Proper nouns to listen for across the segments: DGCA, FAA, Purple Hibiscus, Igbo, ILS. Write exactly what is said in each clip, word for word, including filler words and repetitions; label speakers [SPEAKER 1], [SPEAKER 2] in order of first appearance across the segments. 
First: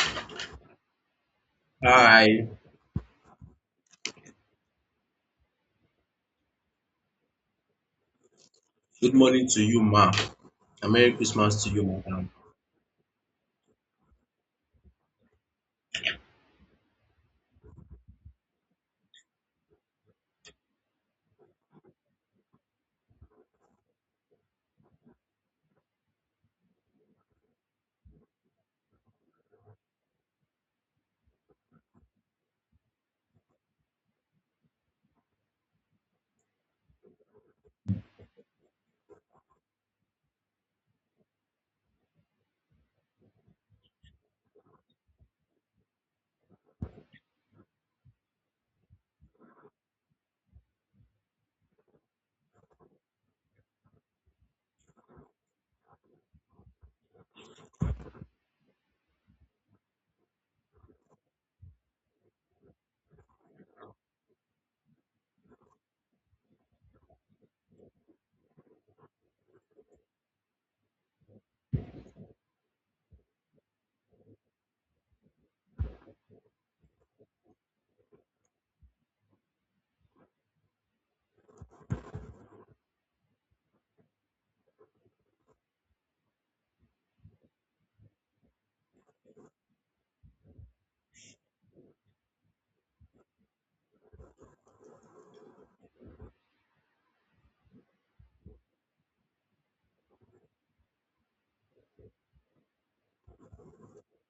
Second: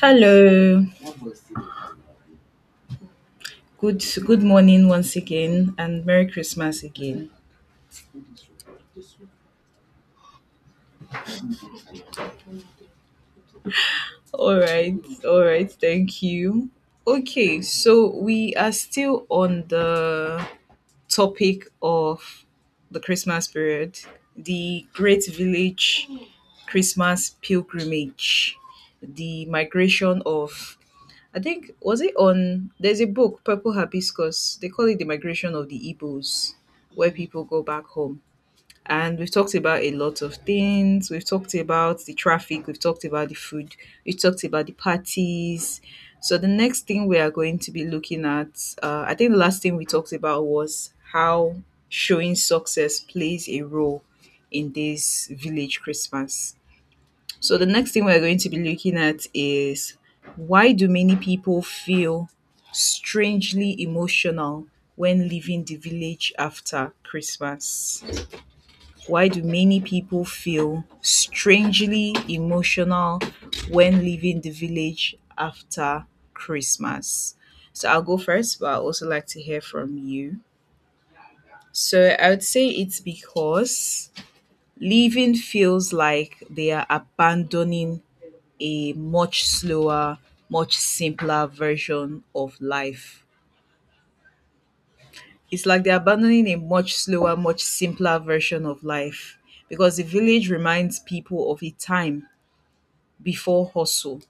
[SPEAKER 1] Hello.
[SPEAKER 2] Hi,
[SPEAKER 1] Good good morning once again and Merry Christmas again.
[SPEAKER 2] good morning to you, ma, and Merry Christmas to you, madam.
[SPEAKER 1] All right. All right. Thank you. Okay, so we are still on the topic of the Christmas period, the Great Village Christmas pilgrimage, the migration of — I think, was it on — there's a book, Purple Hibiscus. They call it the migration of the Igbos, where people go back home, and we've talked about a lot of things. We've talked about the traffic, we've talked about the food, we've talked about the parties. So, the next thing we are going to be looking at, uh, I think the last thing we talked about was how showing success plays a role in this village Christmas. So the next thing we're going to be looking at is, why do many people feel strangely emotional when leaving the village after Christmas? Why do many people feel strangely emotional when leaving the village after Christmas? So I'll go first, but I'd also like to hear from you. So I would say it's because leaving feels like they are abandoning a much slower, much simpler version of life. It's like they're abandoning a much slower, much simpler version of life, because the village reminds people of a time before hustle,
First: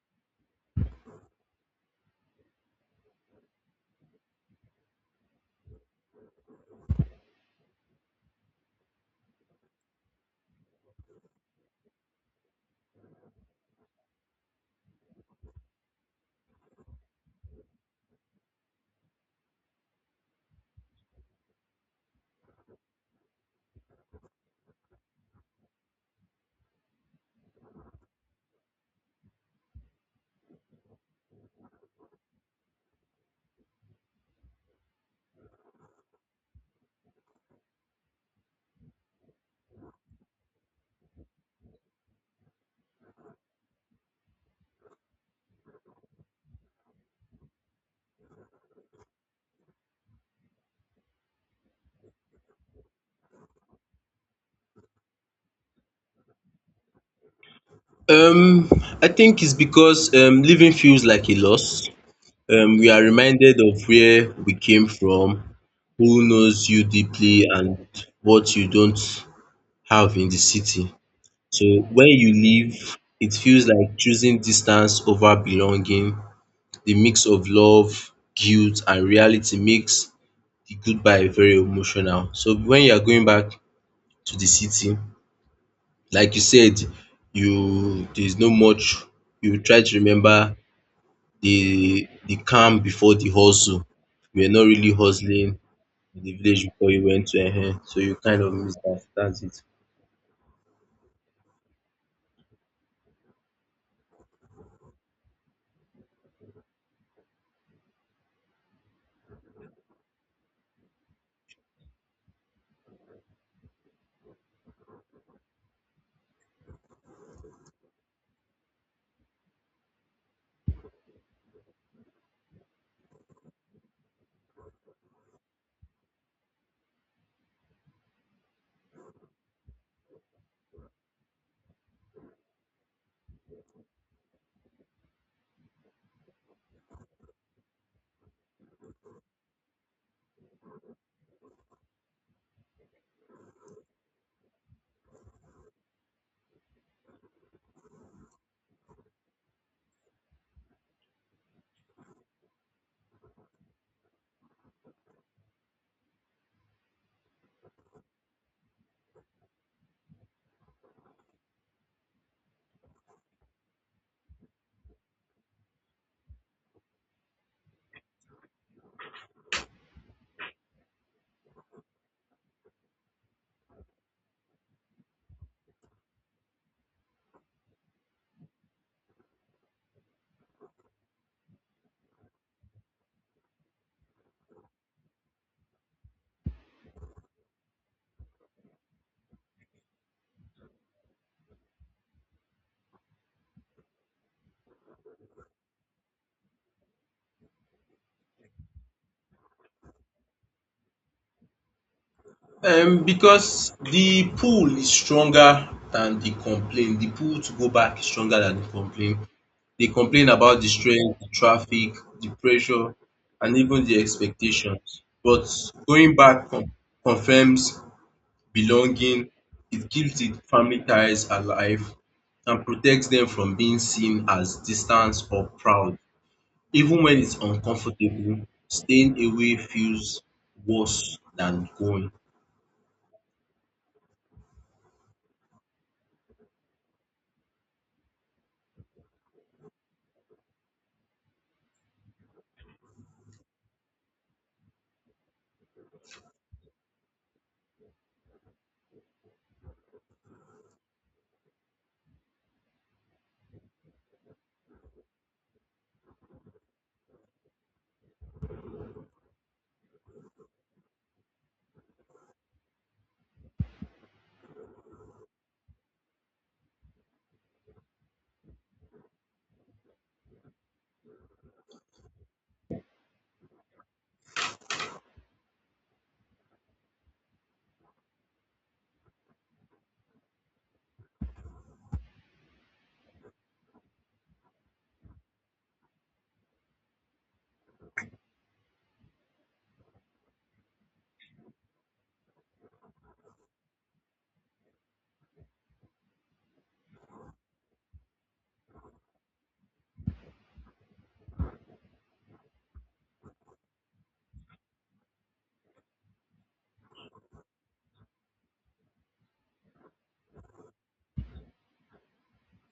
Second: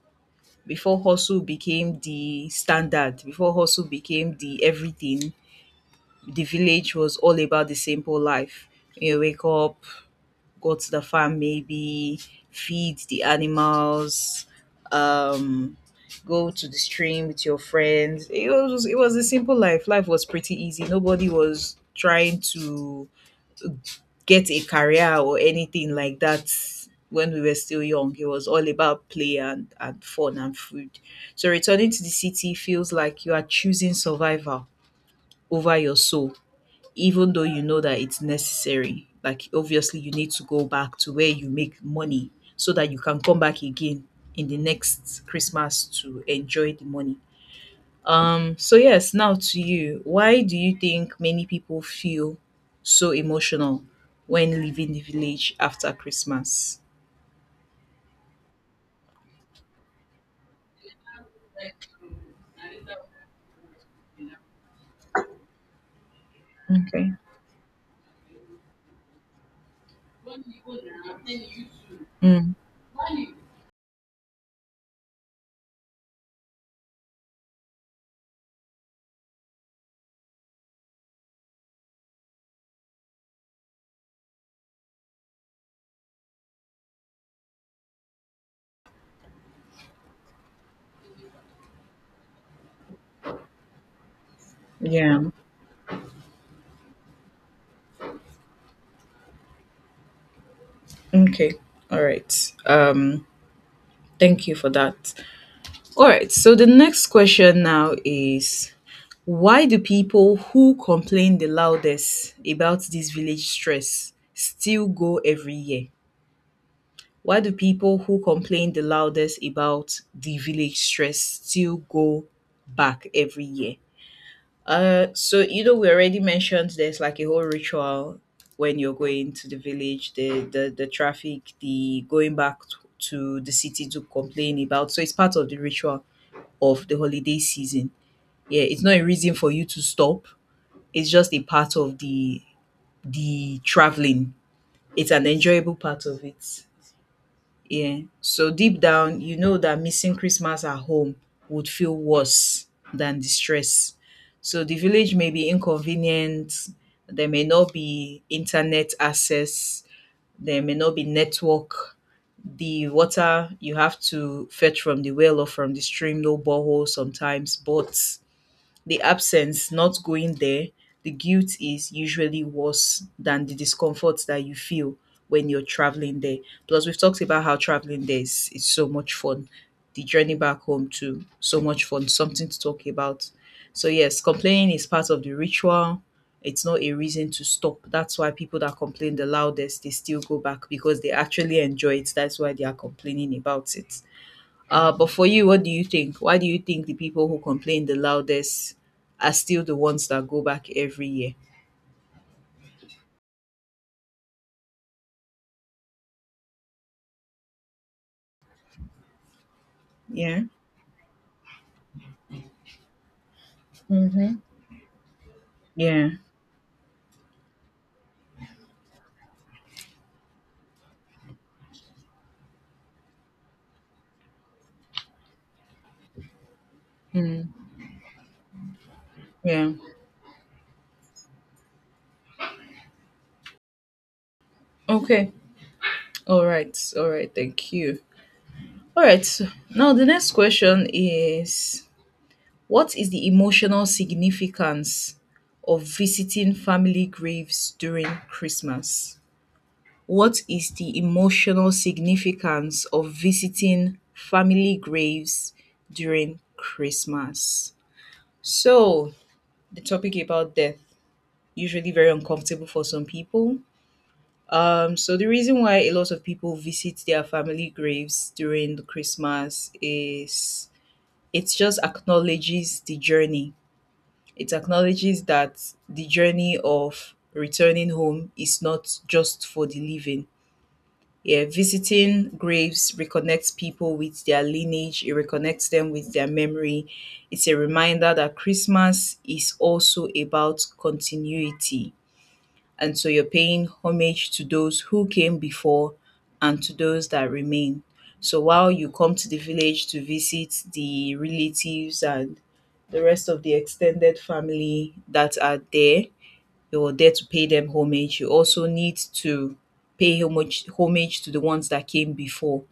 [SPEAKER 1] before hustle became the standard, before hustle became the everything. The village was all about the simple life. You wake up, go to the farm maybe, feed the animals, um go to the stream with your friends. It was it was a simple life. Life was pretty easy. Nobody was trying to get a career or anything like that when we were still young. It was all about play and, and fun and food. So returning to the city feels like you are choosing survival over your soul, even though you know that it's necessary. Like, obviously, you need to go back to where you make money so that you can come back again in the next Christmas to enjoy the money. Um, so yes, now to you. Why do you think many people feel so emotional when leaving the village after Christmas?
[SPEAKER 2] Um, I think it's because um, living feels like a loss. Um, we are reminded of where we came from, who knows you
[SPEAKER 1] Okay.
[SPEAKER 2] deeply, and what you don't have in the city. So when you
[SPEAKER 1] Mm,
[SPEAKER 2] leave, it feels like choosing distance over belonging. The mix of love, guilt, and reality makes the goodbye very emotional. So when you are going back to the city, like you said, you there's no much you try to remember the the calm before the hustle. You were not really
[SPEAKER 1] yeah.
[SPEAKER 2] hustling in the village before you went to um so you kind of miss that. That's it.
[SPEAKER 1] Okay. All right. Um, thank you for that. All right. So the next question now is, why do people who complain the loudest about this village stress still go every year? Why do people who complain the loudest about the village stress still go back every year? Uh, so you know, we already mentioned there's like a whole ritual when you're going to the village, the the the traffic, the going back t- to the city to complain about. So it's part of the ritual of the holiday season. Yeah, it's not a reason for you to stop. It's just a part of the the traveling. It's an enjoyable part of it. Yeah. So deep down, you know that missing Christmas at home would feel worse than the stress. So the village may be inconvenient. There may not be internet access. There may not be network. The water, you have to fetch from the well or from the stream, no borehole sometimes. But the absence, not going there, the guilt is usually worse than the discomfort that you feel when you're traveling there. Plus, we've talked about how traveling there is, is so much fun. The journey back home, too, so much fun, something to talk about. So, yes, complaining is part of the ritual. It's not a reason to stop. That's why people that complain the loudest, they still go back, because they actually enjoy it. That's why they are complaining about it. Uh, but for you, what do you think? Why do you think the people who complain the loudest are still the ones that go back every year?
[SPEAKER 2] Um because the pull is stronger than the complaint. The pull to go back is stronger than the complaint. They complain
[SPEAKER 1] Yeah.
[SPEAKER 2] about the strength, the traffic, the pressure, and even the
[SPEAKER 1] Mm.
[SPEAKER 2] expectations. But
[SPEAKER 1] Yeah.
[SPEAKER 2] going back con confirms belonging. It keeps the family ties alive and protects them from being seen as distant or proud. Even when it's uncomfortable, staying away
[SPEAKER 1] Yeah.
[SPEAKER 2] feels worse than going.
[SPEAKER 1] Okay. All right. All right. Thank you. All right. So now the next question is, what is the emotional significance of visiting family graves during Christmas? What is the emotional significance of visiting family graves during Christmas? So, the topic about death, usually very uncomfortable for some people. Um, so the reason why a lot of people visit their family graves during the Christmas is, it just acknowledges the journey. It acknowledges that the journey of returning home is not just for the living. Yeah, visiting graves reconnects people with their lineage, it reconnects them with their memory. It's a reminder that Christmas is also about continuity. And so you're paying homage to those who came before and to those that remain. So while you come to the village to visit the relatives and the rest of the extended family that are there, you're there to pay them homage. You also need to pay homage homage to the ones that came before,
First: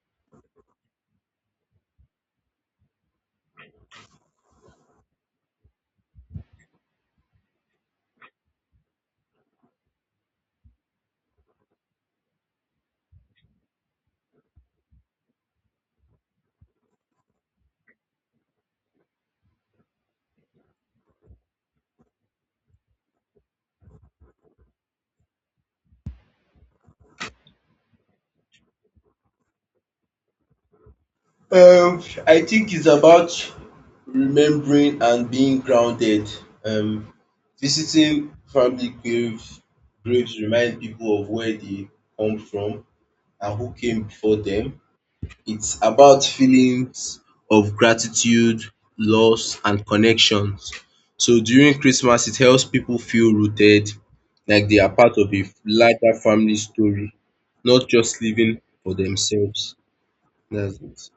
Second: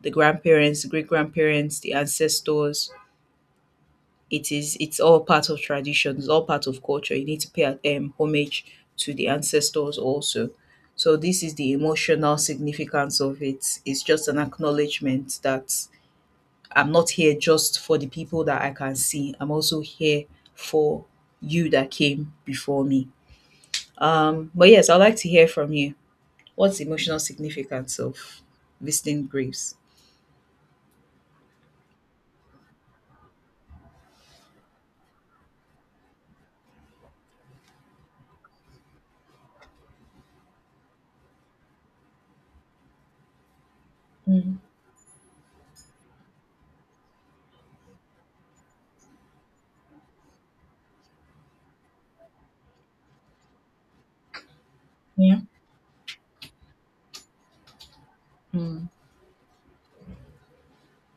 [SPEAKER 1] the grandparents, great grandparents, the ancestors. It is it's all part of tradition. It's all part of culture. You need to pay um, homage to the ancestors also. So this is the emotional significance of it. It's just an acknowledgement that I'm not here just for the people that I can see. I'm also here for you that came before me. Um, but yes, I'd like to hear from you. What's the emotional significance of visiting graves?
[SPEAKER 2] Um, I think it's about remembering and being grounded. Um, visiting family grave, graves remind people of where they come from and who came before
[SPEAKER 1] Mm,
[SPEAKER 2] them. It's about feelings of gratitude, loss, and connections. So during Christmas, it helps people feel rooted, like they are part of
[SPEAKER 1] yeah.
[SPEAKER 2] a larger family story, not just living
[SPEAKER 1] Mm,
[SPEAKER 2] for themselves. That's it.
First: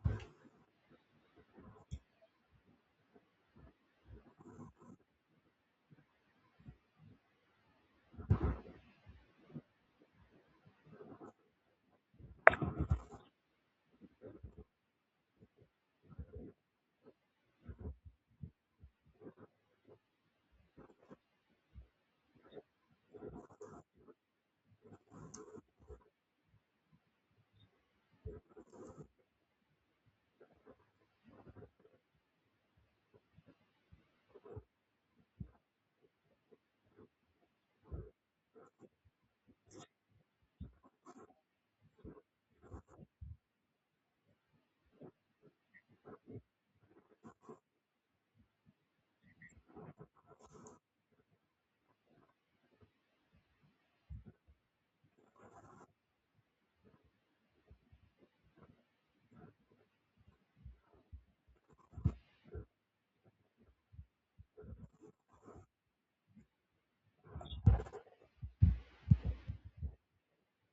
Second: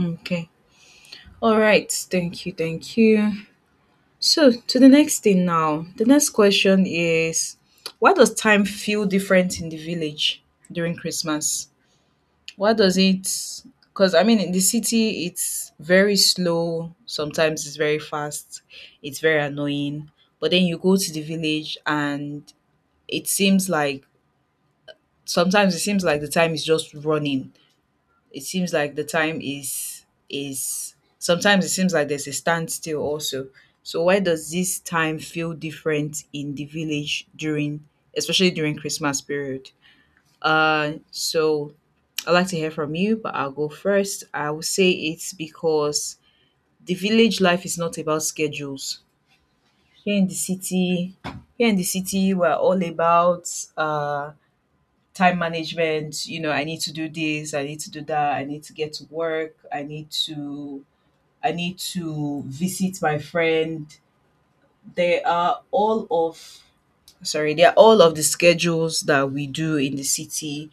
[SPEAKER 1] okay. All right. Thank you. Thank you. So, to the next thing now. The next question is, why does time feel different in the village during Christmas? Why does it? Because, I mean, in the city, it's very slow. Sometimes it's very fast. It's very annoying. But then you go to the village and it seems like — sometimes it seems like the time is just running, it seems like the time is is sometimes it seems like there's a standstill also. So why does this time feel different in the village during — especially during Christmas period? Uh so I'd like to hear from you, but I'll go first. I will say it's because the village life is not about schedules. Here in the city, here in the city, we're all about uh time management. You know, I need to do this, I need to do that, I need to get to work, i need to i need to visit my friend. They are all of — sorry they are all of the schedules that we do in the city.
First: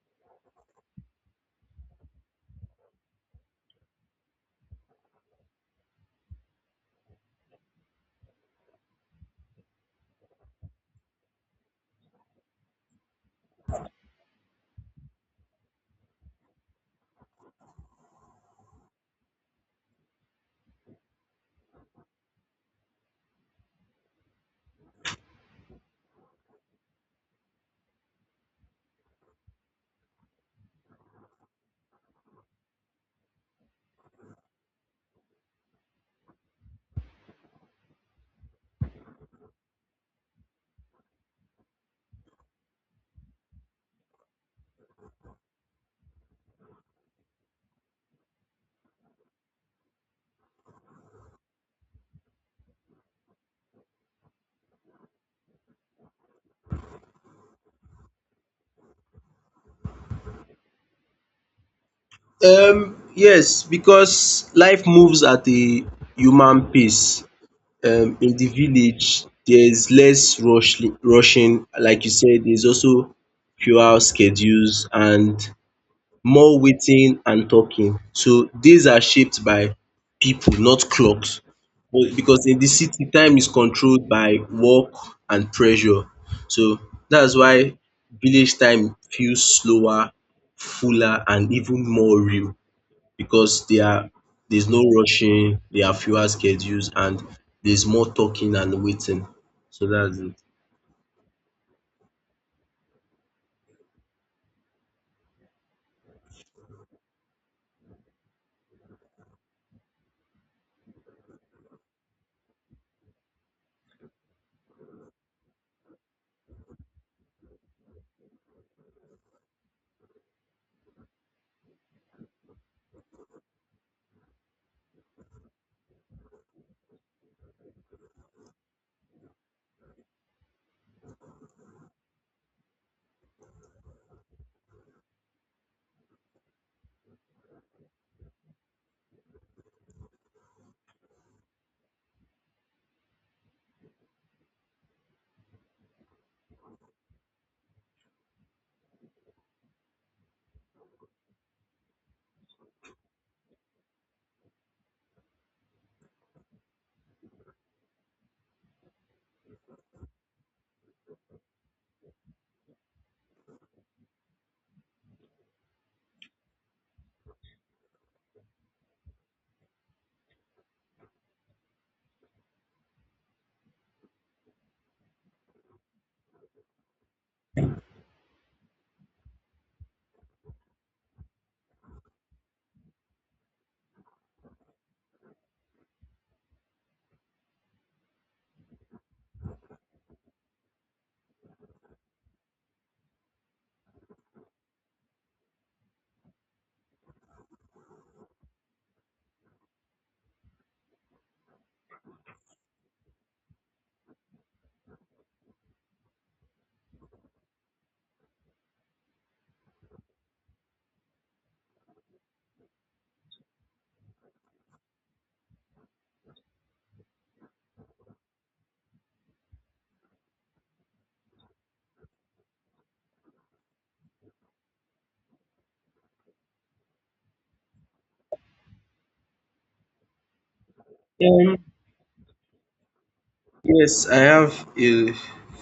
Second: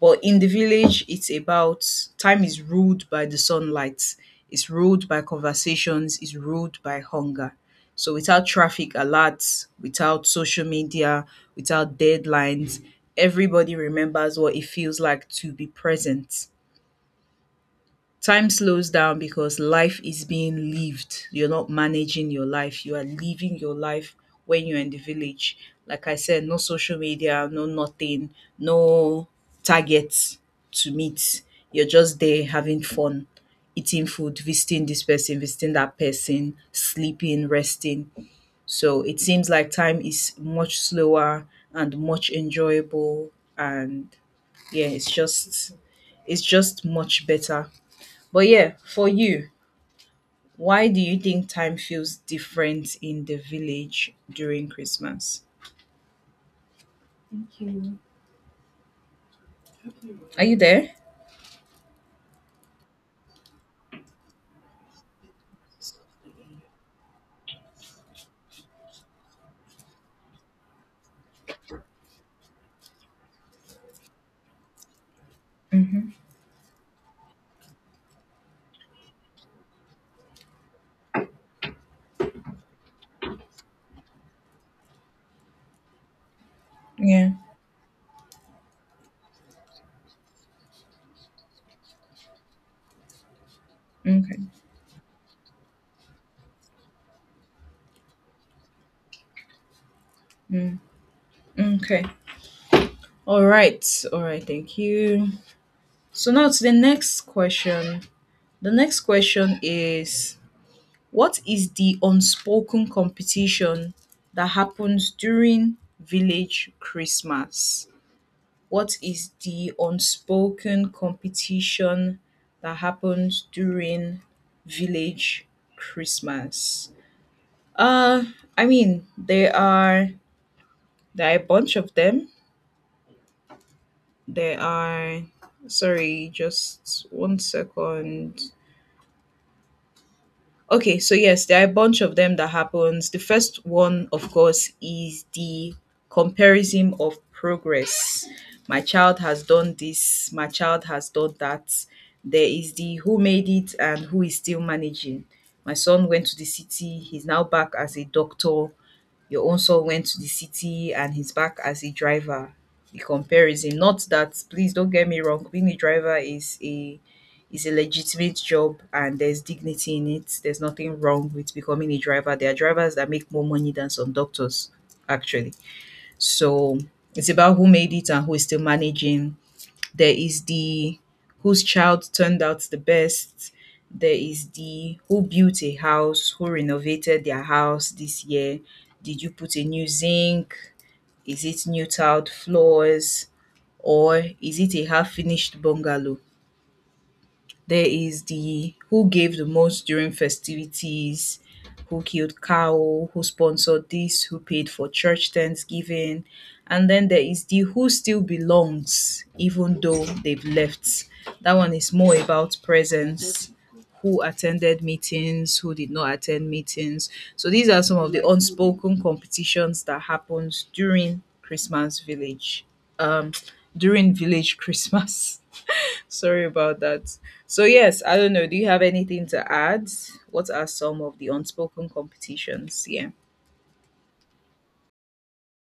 [SPEAKER 1] But in the village, it's about — time is ruled by the sunlight, it's ruled by conversations, it's ruled by hunger. So without traffic alerts, without social media, without deadlines, everybody remembers what it feels like to be present. Time slows down because life is being lived. You're not managing your life. You are living your life when you're in the village. Like I said, no social media, no nothing, no targets to meet. You're just there having fun, eating food, visiting this person, visiting that person, sleeping, resting. So it seems like time is much slower and much enjoyable, and yeah, it's just it's just much better. But yeah, for you, why do you think time feels different in the village during Christmas? Are you there?
[SPEAKER 2] Um, yes, because life moves at a human pace. Um, in the village, there's less rush, rushing. Like you said, there's also fewer schedules and
[SPEAKER 1] Mm-hmm.
[SPEAKER 2] more waiting and talking. So days are shaped by people, not clocks. But because in the city, time is controlled by work and pressure. So
[SPEAKER 1] Yeah.
[SPEAKER 2] that's why village time feels slower, fuller, and even more real because they are
[SPEAKER 1] Okay.
[SPEAKER 2] there's no rushing, there are fewer schedules, and there's more talking and waiting. So that's
[SPEAKER 1] Mm, okay. All right. All right. Thank you. So now to the next question. The next question is, what is the unspoken competition that happens during village Christmas? What is the unspoken competition that happens during village Christmas? Uh, I mean, there are there are a bunch of them. There are — sorry, just one second. Okay, so yes, there are a bunch of them that happens. The first one, of course, is the comparison of progress. My child has done this, my child has done that. There is the who made it and who is still managing. My son went to the city, he's now back as a doctor. Your own son went to the city and he's back as a driver. The comparison — not that, please don't get me wrong, being a driver is a is a legitimate job, and there's dignity in it. There's nothing wrong with becoming a driver. There are drivers that make more money than some doctors, actually. So it's about who made it and who is still managing. There is the whose child turned out the best. There is the who built a house, who renovated their house this year. Did you put a new zinc? Is it new tiled floors? Or is it a half finished bungalow? There is the who gave the most during festivities, who killed cow, who sponsored this, who paid for church thanksgiving. And then there is the who still belongs, even though they've left. That one is more about presence. Who attended meetings, who did not attend meetings. So these are some of the unspoken competitions that happens during Christmas village. Um During village Christmas. Sorry about that. So yes, I don't know. Do you have anything to add? What are some of the
[SPEAKER 2] it. Um,
[SPEAKER 1] unspoken competitions? Yeah.
[SPEAKER 2] yes, I have a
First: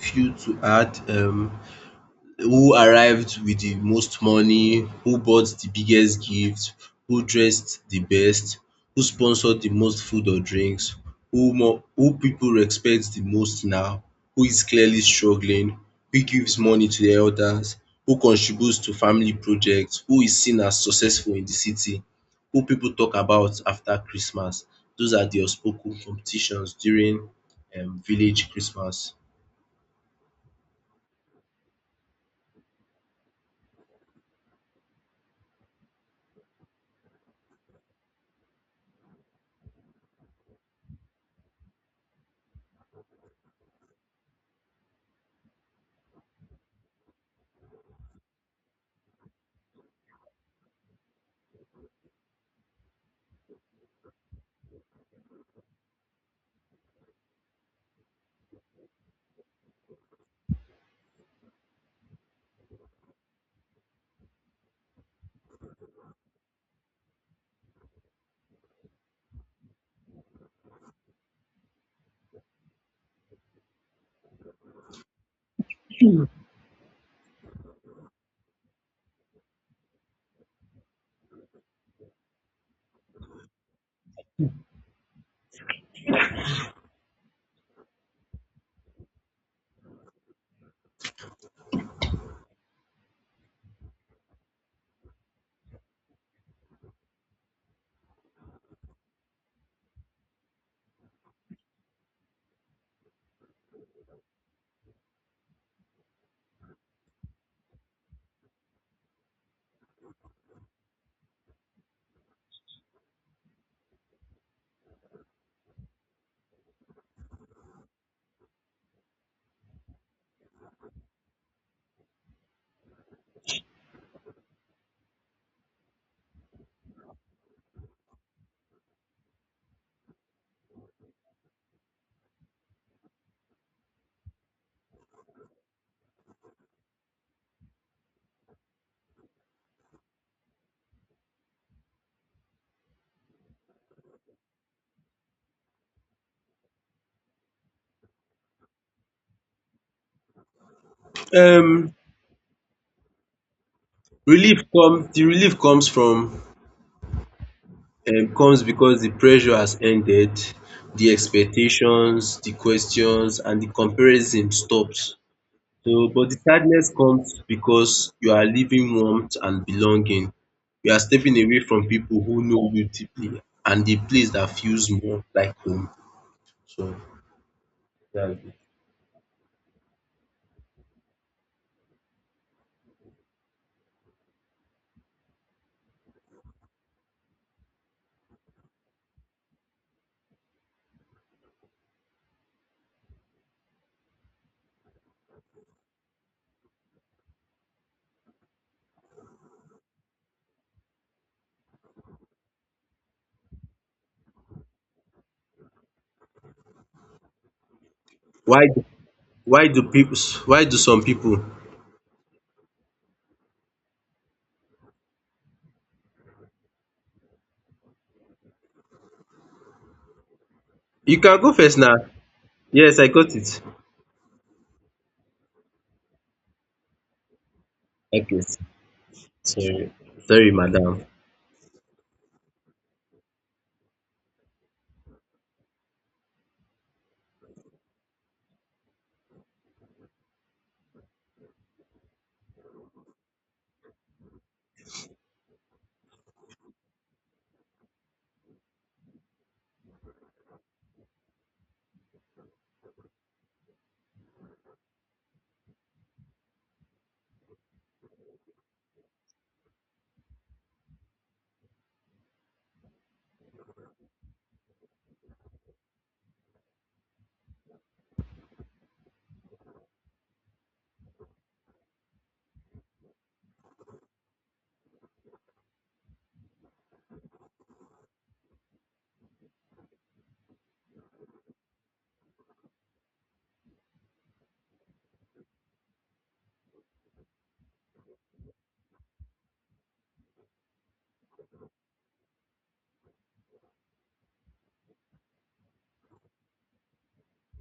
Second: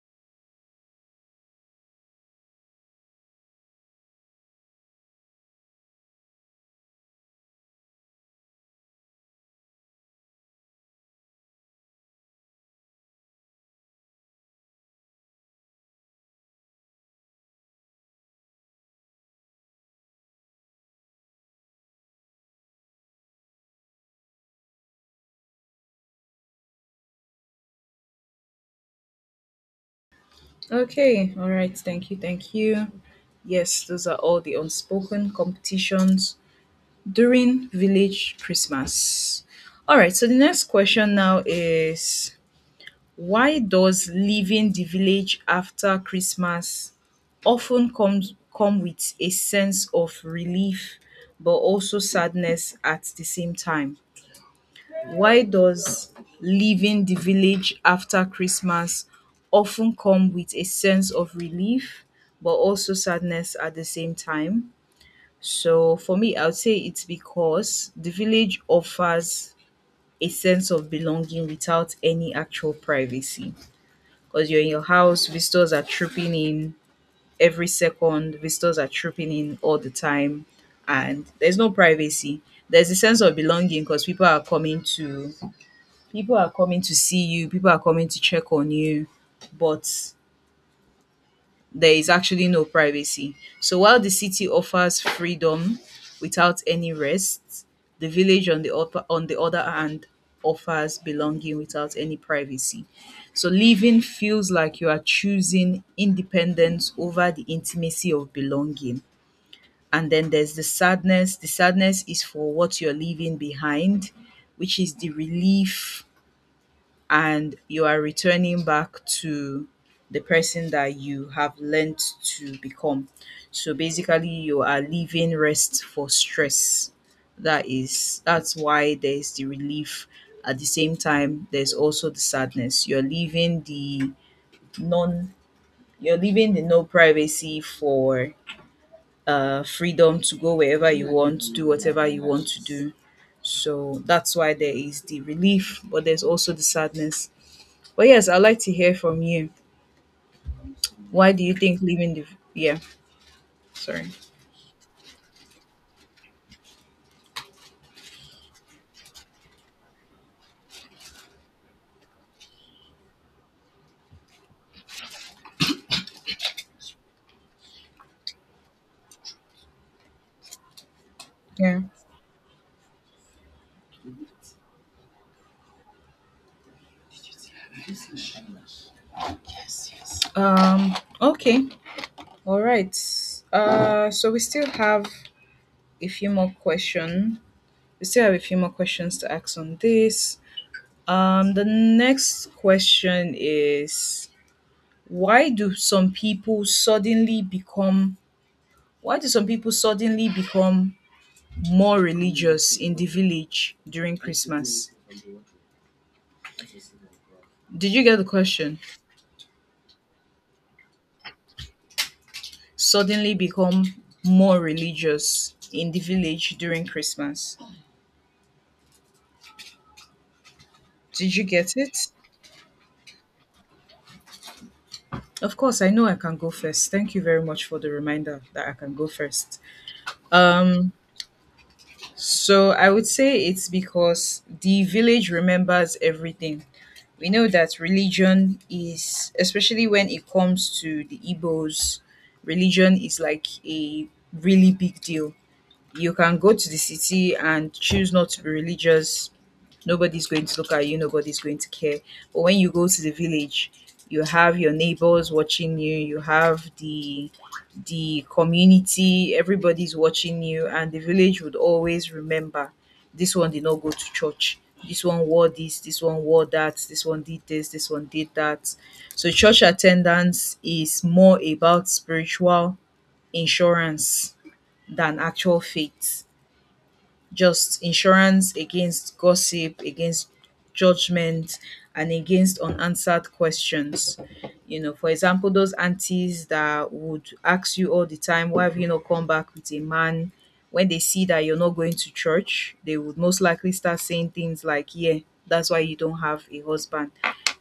[SPEAKER 2] few to add. Um, who arrived with the most money, who bought the biggest gift, who dressed the best, who sponsored the most food or drinks, who more who people respect the most now, who is clearly struggling, who gives money to the elders, who contributes to family projects, who is seen as successful in the city, who people talk about after Christmas. Those are the unspoken competitions during um village Christmas.
[SPEAKER 1] Okay. All right. Thank you. Thank you. Yes, those are all the unspoken competitions during village Christmas. All right. So the next question now is why does leaving the village after Christmas often comes come with a sense of relief but also sadness at the same time? Why does leaving the village after Christmas often come with a sense of relief but also sadness at the same time? So for me, I would say it's because the village offers a sense of belonging without any actual privacy. Because you're in your house, visitors are trooping in every second, visitors are trooping in all the time, and there's no privacy. There's a sense of belonging because people are coming to people are coming to see you, people are coming to check on you, but there is actually no privacy. So while the city offers freedom without any rest, the village on the upper, on the other hand offers belonging without any privacy. So living feels like you are choosing independence over the intimacy of belonging. And then there's the sadness. The sadness is for what you're leaving behind, which is the relief, and you are returning back to the person that you have learned to become. So basically you are leaving rest for stress. That is that's why there's the relief. At the same time, there's also the sadness. You're leaving the non you're leaving the no privacy for uh freedom to go wherever you want, do whatever you want to do. So that's why there is the relief, but there's also the sadness. But yes, I'd like to hear from you. Why do you think
[SPEAKER 2] Um
[SPEAKER 1] leaving the? Yeah, sorry.
[SPEAKER 2] Relief come The relief comes from um comes because the pressure has ended, the expectations, the questions, and the comparison stops. So but the sadness comes because you are leaving warmth and belonging. You are stepping away
[SPEAKER 1] Yeah.
[SPEAKER 2] from people who know you deeply and the place that feels more like home. So that's it.
[SPEAKER 1] Um okay. All right. Uh so we still have a few more questions. We still have a few more questions to ask on this. Um the next question is why do some people suddenly become why do some people suddenly become more religious in the village during Christmas? Did you get the
[SPEAKER 2] Why
[SPEAKER 1] question?
[SPEAKER 2] do why do people why do some people?
[SPEAKER 1] Suddenly become more religious in the village during Christmas.
[SPEAKER 2] You
[SPEAKER 1] Did
[SPEAKER 2] can
[SPEAKER 1] you
[SPEAKER 2] go
[SPEAKER 1] get
[SPEAKER 2] first now.
[SPEAKER 1] it?
[SPEAKER 2] Yes, I got it.
[SPEAKER 1] Of course, I know I can go first. Thank you very much for the
[SPEAKER 2] Okay.
[SPEAKER 1] reminder that I can go first.
[SPEAKER 2] Sorry. Sorry,
[SPEAKER 1] Um,
[SPEAKER 2] madam.
[SPEAKER 1] so I would say it's because the village remembers everything. We know that religion is, especially when it comes to the Igbos, religion is like a really big deal. You can go to the city and choose not to be religious. Nobody's going to look at you, nobody's going to care. But when you go to the village, you have your neighbors watching you, you have the the community, everybody's watching you, and the village would always remember this one did not go to church. This one wore this, this one wore that, this one did this, this one did that. So church attendance is more about spiritual insurance than actual faith, just insurance against gossip, against judgment, and against unanswered questions. You know, for example, those aunties that would ask you all the time, why have you not come back with a man? When they see that you're not going to church, they would most likely start saying things like, yeah, that's why you don't have a husband,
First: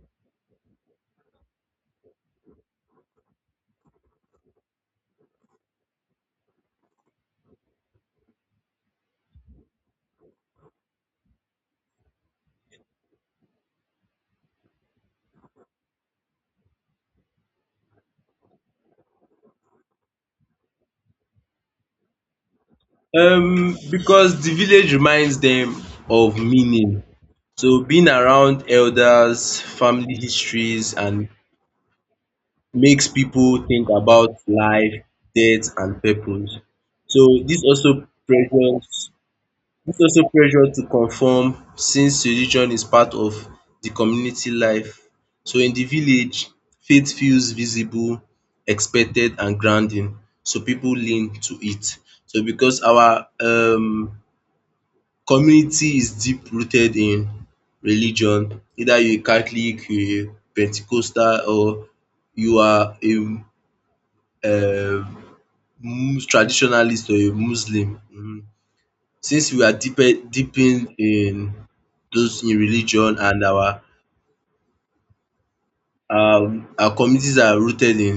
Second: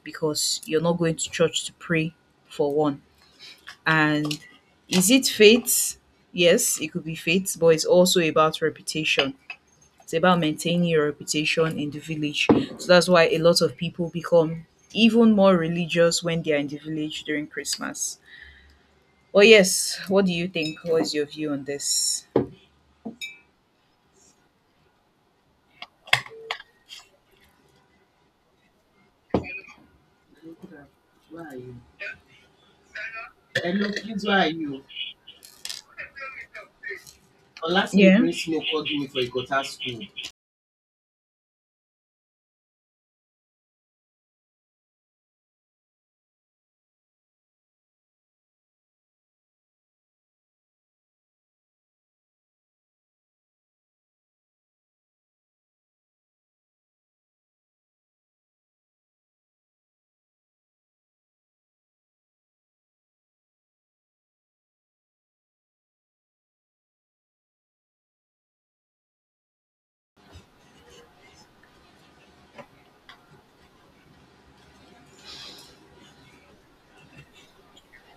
[SPEAKER 1] because you're not going to church to pray for one. And is it fate? Yes, it could be fate, but it's also about reputation. It's about maintaining your reputation in the village. So that's why a lot of people become even more religious when they are in the village during Christmas. But yes, what do you think? What is your view on this?
[SPEAKER 2] Um, because the village reminds them of meaning. So being around elders, family histories, and
[SPEAKER 1] Where are you?
[SPEAKER 2] makes people think
[SPEAKER 1] Hello, please,
[SPEAKER 2] about
[SPEAKER 1] where are you?
[SPEAKER 2] life, death, and purpose. So this
[SPEAKER 1] Or
[SPEAKER 2] also
[SPEAKER 1] last week, yeah. Miss Mo
[SPEAKER 2] pressures
[SPEAKER 1] called me for a gutter school.
[SPEAKER 2] this also pressure to conform since religion is part of the community life. So in the village, faith feels visible, expected, and grounding. So people lean to it. So because our um community is deep rooted in religion, either you a Catholic, you a Pentecostal, or you are a um mus- traditionalist or a Muslim um. Since we are deeper deepened in those in religion and our um our communities are rooted in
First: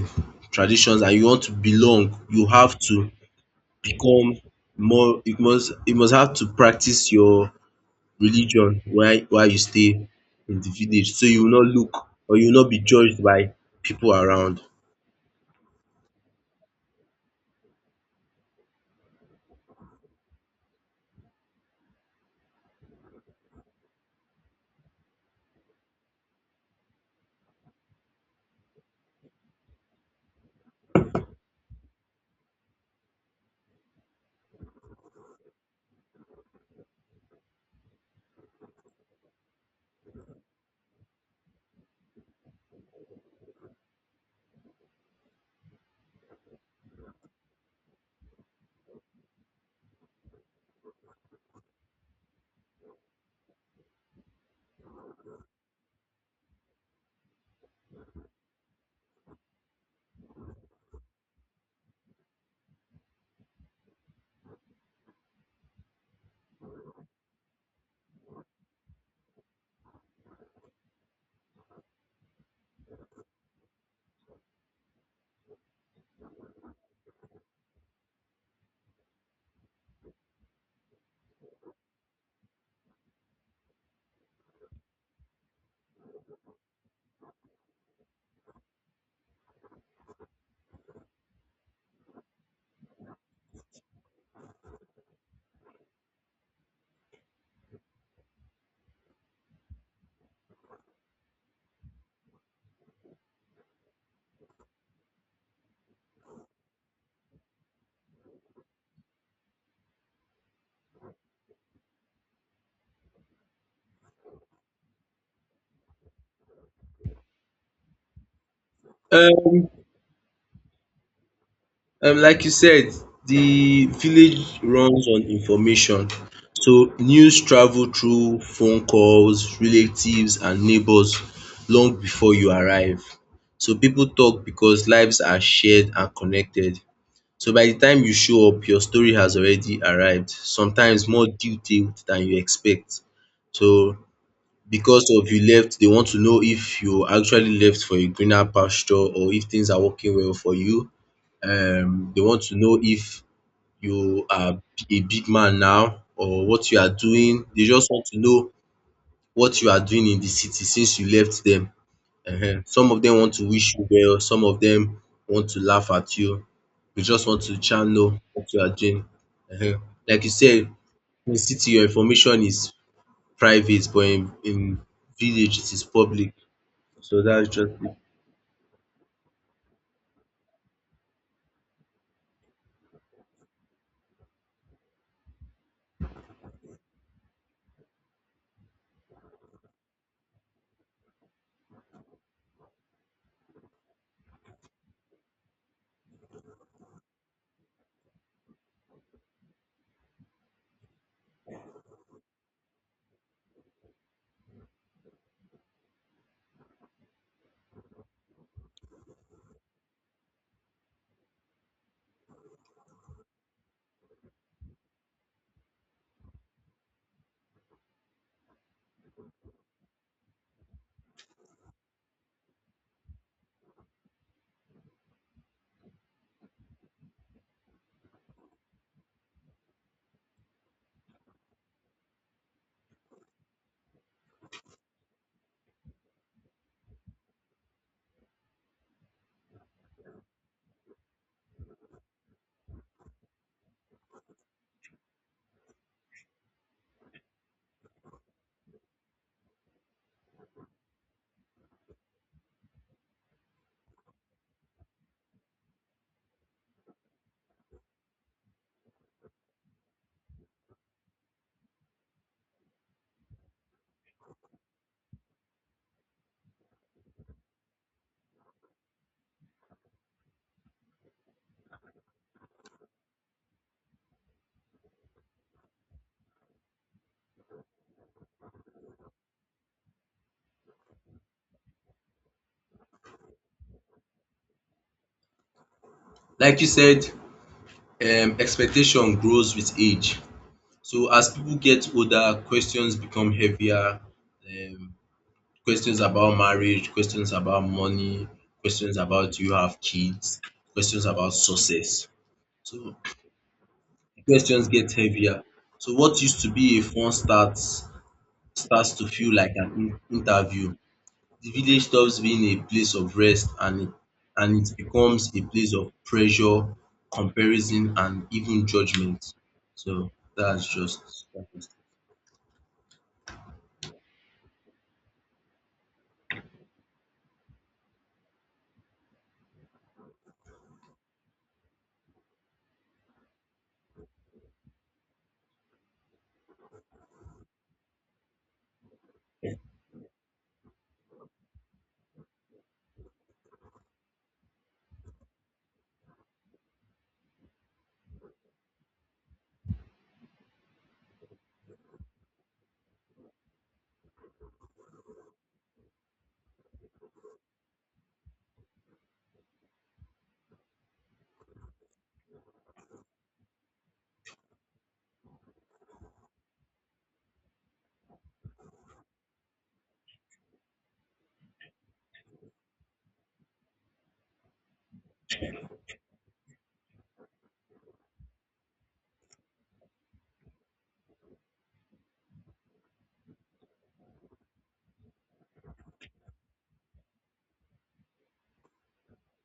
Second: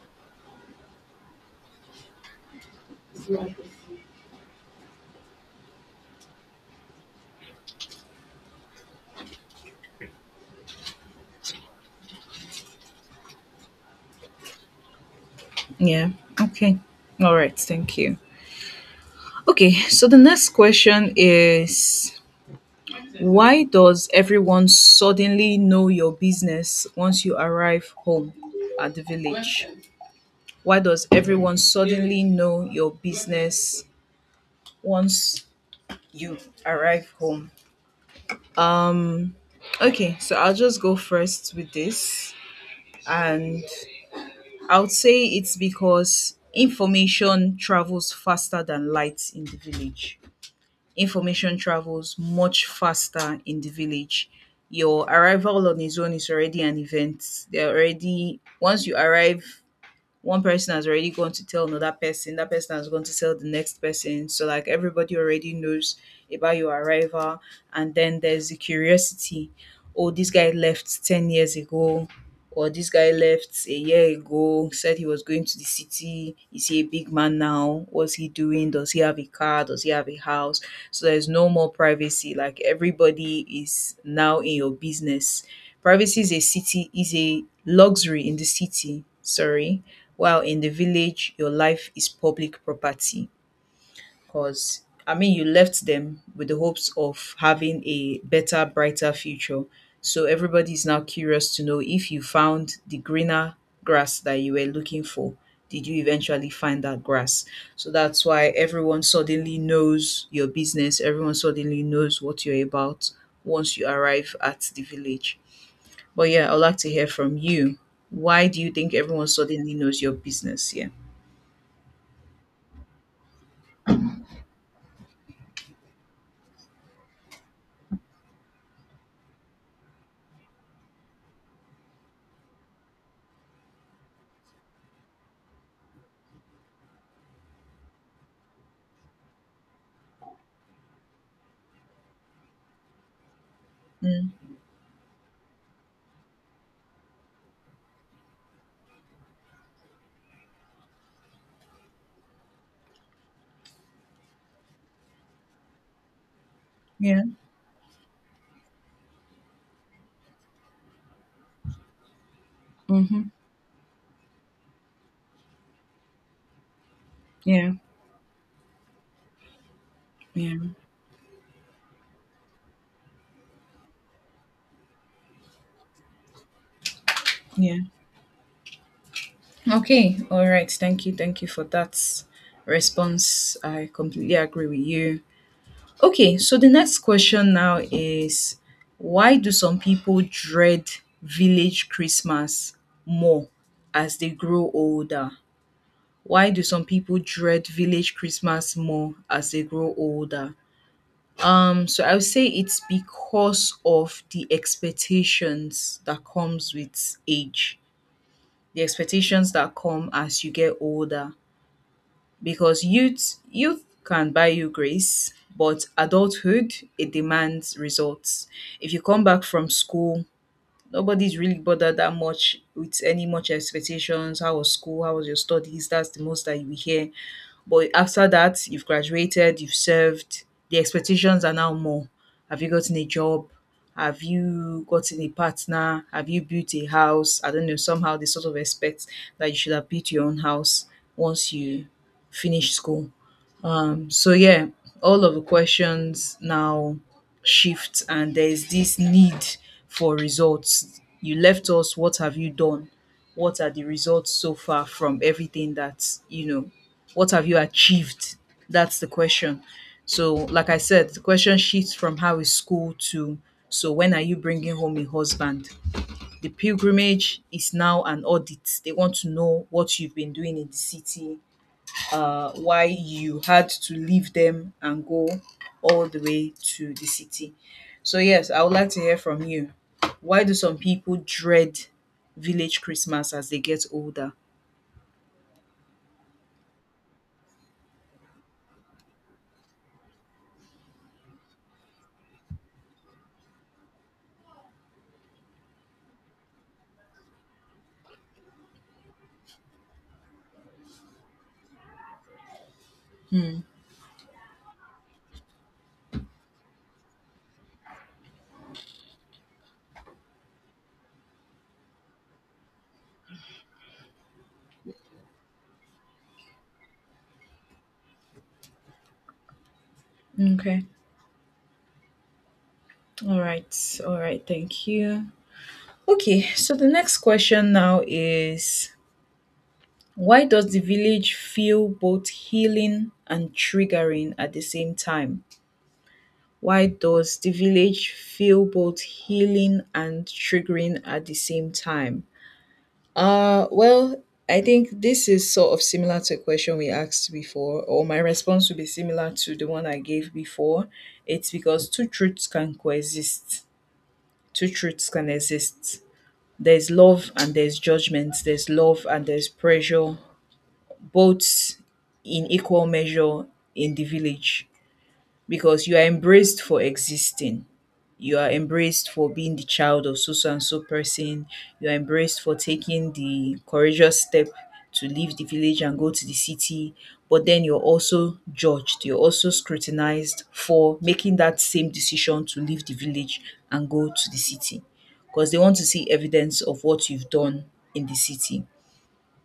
[SPEAKER 2] traditions and you want to belong, you have to become more you must you must have to practice your religion why why you stay in the village so you will not look or you will not be judged by people around.
[SPEAKER 1] Yeah. Okay. All right. Thank you. Okay. So the next question is why does everyone suddenly know your business once you arrive home at the village? Why does everyone suddenly know your business once you arrive home? Um, okay, so I'll just go first with this. And I would say it's because information travels faster than light in the village. Information travels much faster in the village. Your arrival on its own is already an event. They're already, once you arrive, one person has already gone to tell another person, that person has gone to tell the next person, so like everybody already knows about your arrival. And then there's the curiosity, oh, this guy left 10 years ago, or this guy left a year ago, said he was going to the city. Is he a big man now? What's he doing? Does he have a car? Does he have a house? So there's no more privacy, like everybody is now in your business. Privacy is a city is a luxury in the city, sorry, while in the village your life is public property. Because, I mean, you left them with the hopes of having a better, brighter future, so everybody is now curious to know if you found the greener grass that you were looking for. Did you eventually find that grass? So that's why everyone suddenly knows your business, everyone suddenly knows what you're about once you arrive at the village. But yeah, I'd like to hear from you. Why do you think everyone
[SPEAKER 2] Um
[SPEAKER 1] suddenly knows your business? Yeah.
[SPEAKER 2] um like you said, the village runs on information. So news travel through phone calls, relatives, and neighbours long before you arrive. So people talk because lives are shared and connected. So by the time you show up, your story has already arrived, sometimes more detailed than you expect. So
[SPEAKER 1] Mm,
[SPEAKER 2] because of you left, they want to know if you actually left for a greener pasture or if things are working well for you. Um they want to know if you are a big man now or what you are
[SPEAKER 1] yeah.
[SPEAKER 2] doing. They just want to know what you are doing in the city since you left them. Um some of them
[SPEAKER 1] Mhm.
[SPEAKER 2] want to wish you well, some of them want to laugh at you. They just want to
[SPEAKER 1] Yeah.
[SPEAKER 2] channel what you are doing. um like you
[SPEAKER 1] Yeah.
[SPEAKER 2] said, in city your information is private, but in in village it is public. So that's just
[SPEAKER 1] Yeah.
[SPEAKER 2] it.
[SPEAKER 1] Okay. All right. Thank you. Thank you for that response. I completely agree with you. Okay. So the next question now is why do some people dread village Christmas more as they grow older? Why do some people dread village Christmas more as they grow older? Um, so I would say it's because of the expectations that comes with age, the expectations that come as you get older, because youth youth can buy you grace, but adulthood, it demands results. If you come back from school, nobody's really bothered that much with any much expectations. How was school? How was your studies? That's the most that you hear. But after that, you've graduated, you've served, the expectations are now more. Have you gotten a job? Have you gotten a partner? Have you built a house? I don't know. Somehow they sort of expect that you should have built your own house once you finish school. Um, so yeah, all of the questions now shift, and there's this need for results. You left us. What have you done? What are the results so far from everything that you know? What have you achieved? That's the question. So, like I said, the question shifts from how is school to so when are you bringing home a husband? The pilgrimage is now an audit. They want to know what you've been doing in the city, uh, why you had to leave them and go all the way to the city. So, yes, I would like to hear from you. Why do some people dread village Christmas as they get older?
[SPEAKER 2] Like you said, um, expectation grows with age. So as people get older, questions become heavier. Um, questions about marriage, questions about money, questions about do you have kids, questions about success. So questions get heavier. So what used to be a fun start starts to feel like an in- interview. The village stops being a place of rest and it, and it becomes a place of pressure, comparison, and even judgment. So that's
[SPEAKER 1] Okay.
[SPEAKER 2] just that is-
[SPEAKER 1] All right. All right. Thank you. Okay, so the next question now is why does the village feel both healing and triggering at the same time? Why does the village feel both healing and triggering at the same time? Uh, well, I think this is sort of similar to a question we asked before, or my response would be similar to the one I gave before. It's because two truths can coexist. Two truths can exist. There's love and there's judgment. There's love and there's pressure, both in equal measure in the village, because you are embraced for existing. You are embraced for being the child of so so and so person. You are embraced for taking the courageous step to leave the village and go to the city. But then you're also judged. You're also scrutinized for making that same decision to leave the village and go to the city, because they want to see evidence of what you've done in the city.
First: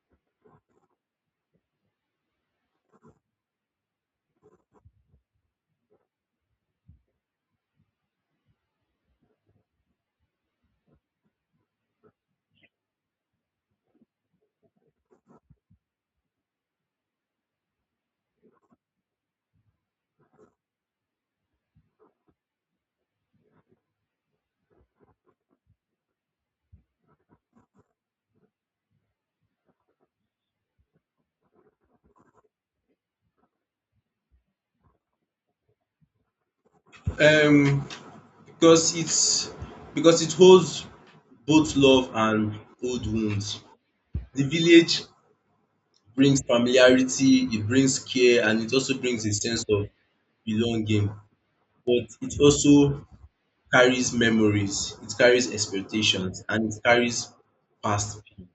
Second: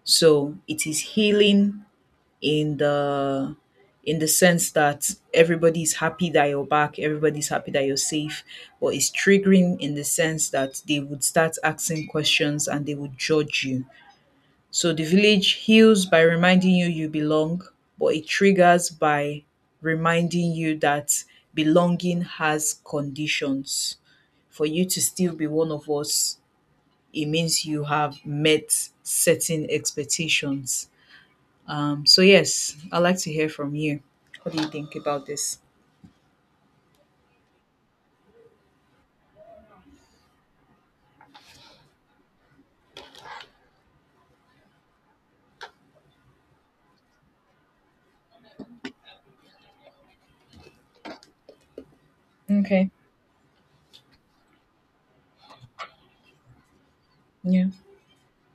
[SPEAKER 1] So it is healing in the in the sense that everybody's happy that you're back, everybody's happy that you're safe, but it's triggering in the sense that they would start asking questions and they would judge you. So the village heals by reminding you you belong, but it triggers by reminding you that belonging has conditions. For you to still be one of us, it means you have met certain expectations. Um, so yes, I'd like to hear from you. What do you think about this?
[SPEAKER 2] um because it's because it holds both love and old wounds. The village brings familiarity, it brings care, and it also brings a sense of belonging. But it
[SPEAKER 1] Okay.
[SPEAKER 2] also carries memories, it carries expectations, and it carries
[SPEAKER 1] Yeah.
[SPEAKER 2] past pain.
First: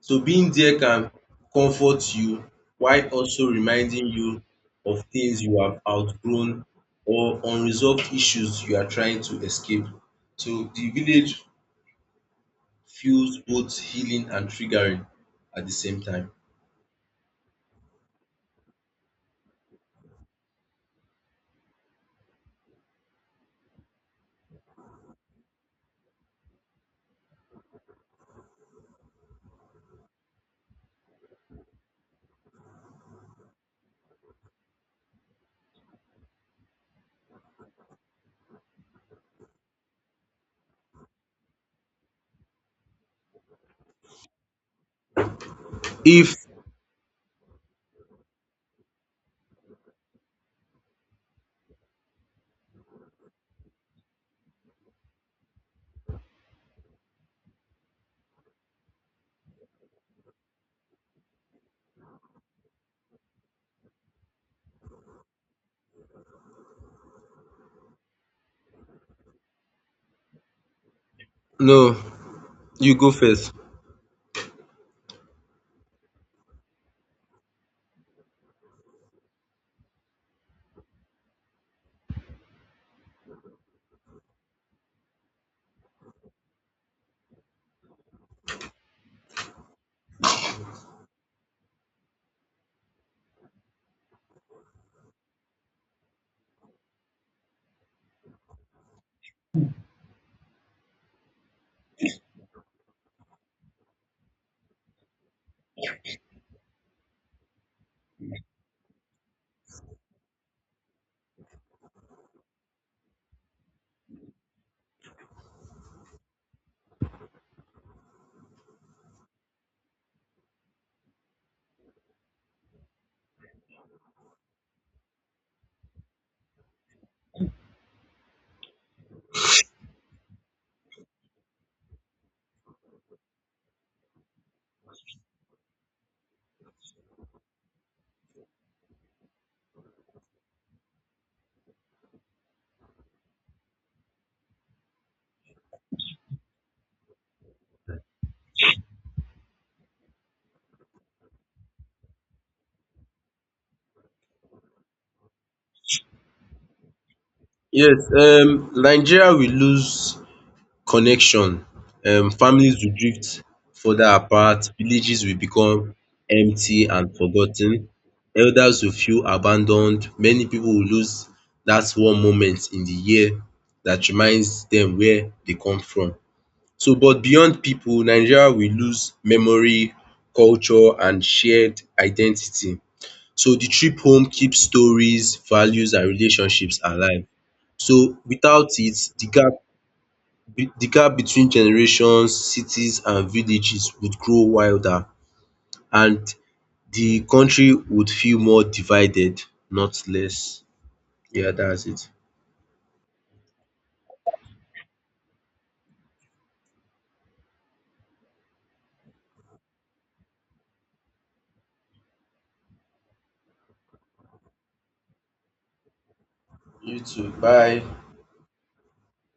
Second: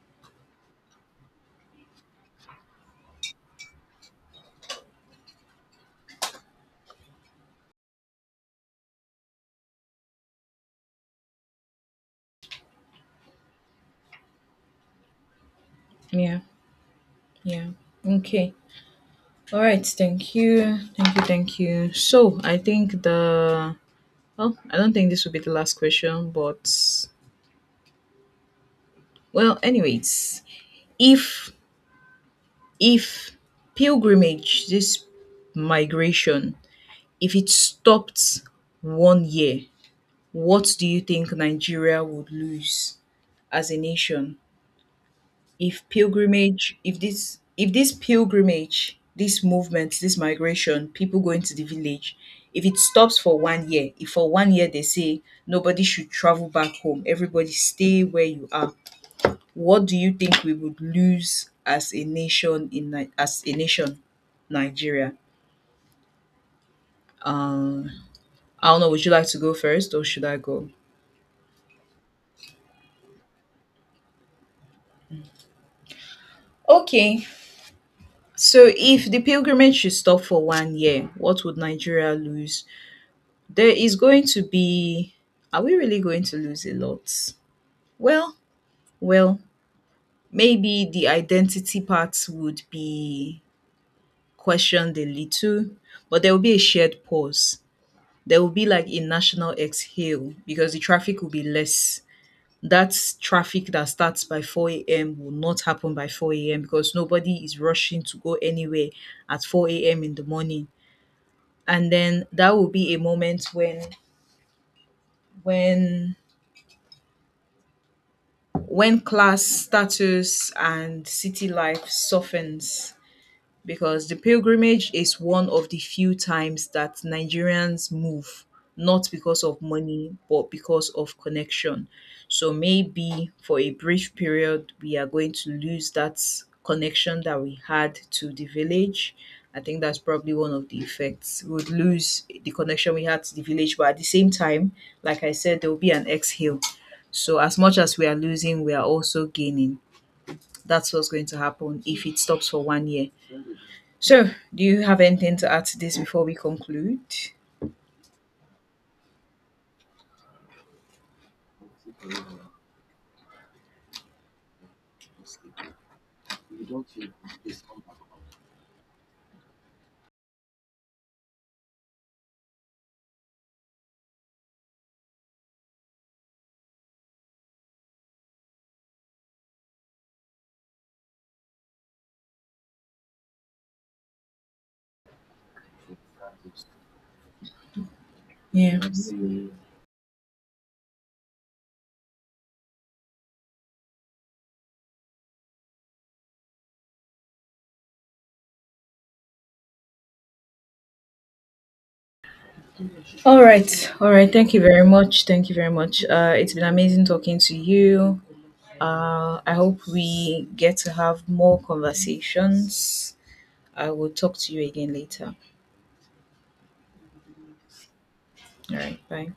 [SPEAKER 2] So being there can comfort you while also reminding you of things you have outgrown or unresolved issues you are trying to escape. So the village feels both healing and triggering at the same time.
[SPEAKER 1] Yeah. Yeah. Okay. All right. Thank you. Thank you. Thank you. So I think, the well, I don't think this will be the last question, but well, anyways, if if pilgrimage, this migration, if it stopped one year, what do you think Nigeria would lose as a nation? If
[SPEAKER 2] If
[SPEAKER 1] pilgrimage, if this if this pilgrimage, this movement, this migration, people going to the village, if it stops for one year, if for one year they say nobody should travel back home, everybody stay where you are, what do you think we would lose as a nation, in Ni- as a nation, Nigeria? um I don't know. Would you like to go first or should I go?
[SPEAKER 2] no, you go first.
[SPEAKER 1] Okay, so if the pilgrimage should stop for one year, what would Nigeria lose? There is going to be, are we really going to lose a lot? Well, well, maybe the identity part would be questioned a little, but there will be a shared pause. There will be like a national exhale because the traffic will be less. That traffic that starts by four a m will not happen by four a m because nobody is rushing to go anywhere at four a m in the morning. And then that will be a moment when when when class status, and city life softens, because the pilgrimage is one of the few times that Nigerians move, not because of money, but because of connection. So maybe for a brief period, we are going to lose that connection that we had to the village. I think that's probably one of the effects. We would lose the connection we had to the village, but at the same time, like I said, there will be an exhale. So as much as we are losing, we are also gaining. That's what's going to happen if it stops for one year. So, do you have anything to add to this before we conclude?
[SPEAKER 2] Yes, um Nigeria will lose connection. Um families will drift further apart, villages will become empty and forgotten. Elders will feel abandoned, many people will lose that one moment in the year that reminds them where they come from. So but beyond people, Nigeria will lose memory, culture, and shared identity. So the trip home keeps stories, values, and relationships alive. So without
[SPEAKER 1] Yeah.
[SPEAKER 2] it the gap the gap between generations, cities, and villages would grow wider, and the country would feel more divided, not less. Yeah, that's it.
[SPEAKER 1] All right. All right. Thank you very much. Thank you very much. Uh, it's been amazing talking to you. Uh, I hope we get to have more conversations. I will talk to you again later.
[SPEAKER 2] You too. Bye.
[SPEAKER 1] All right. Bye.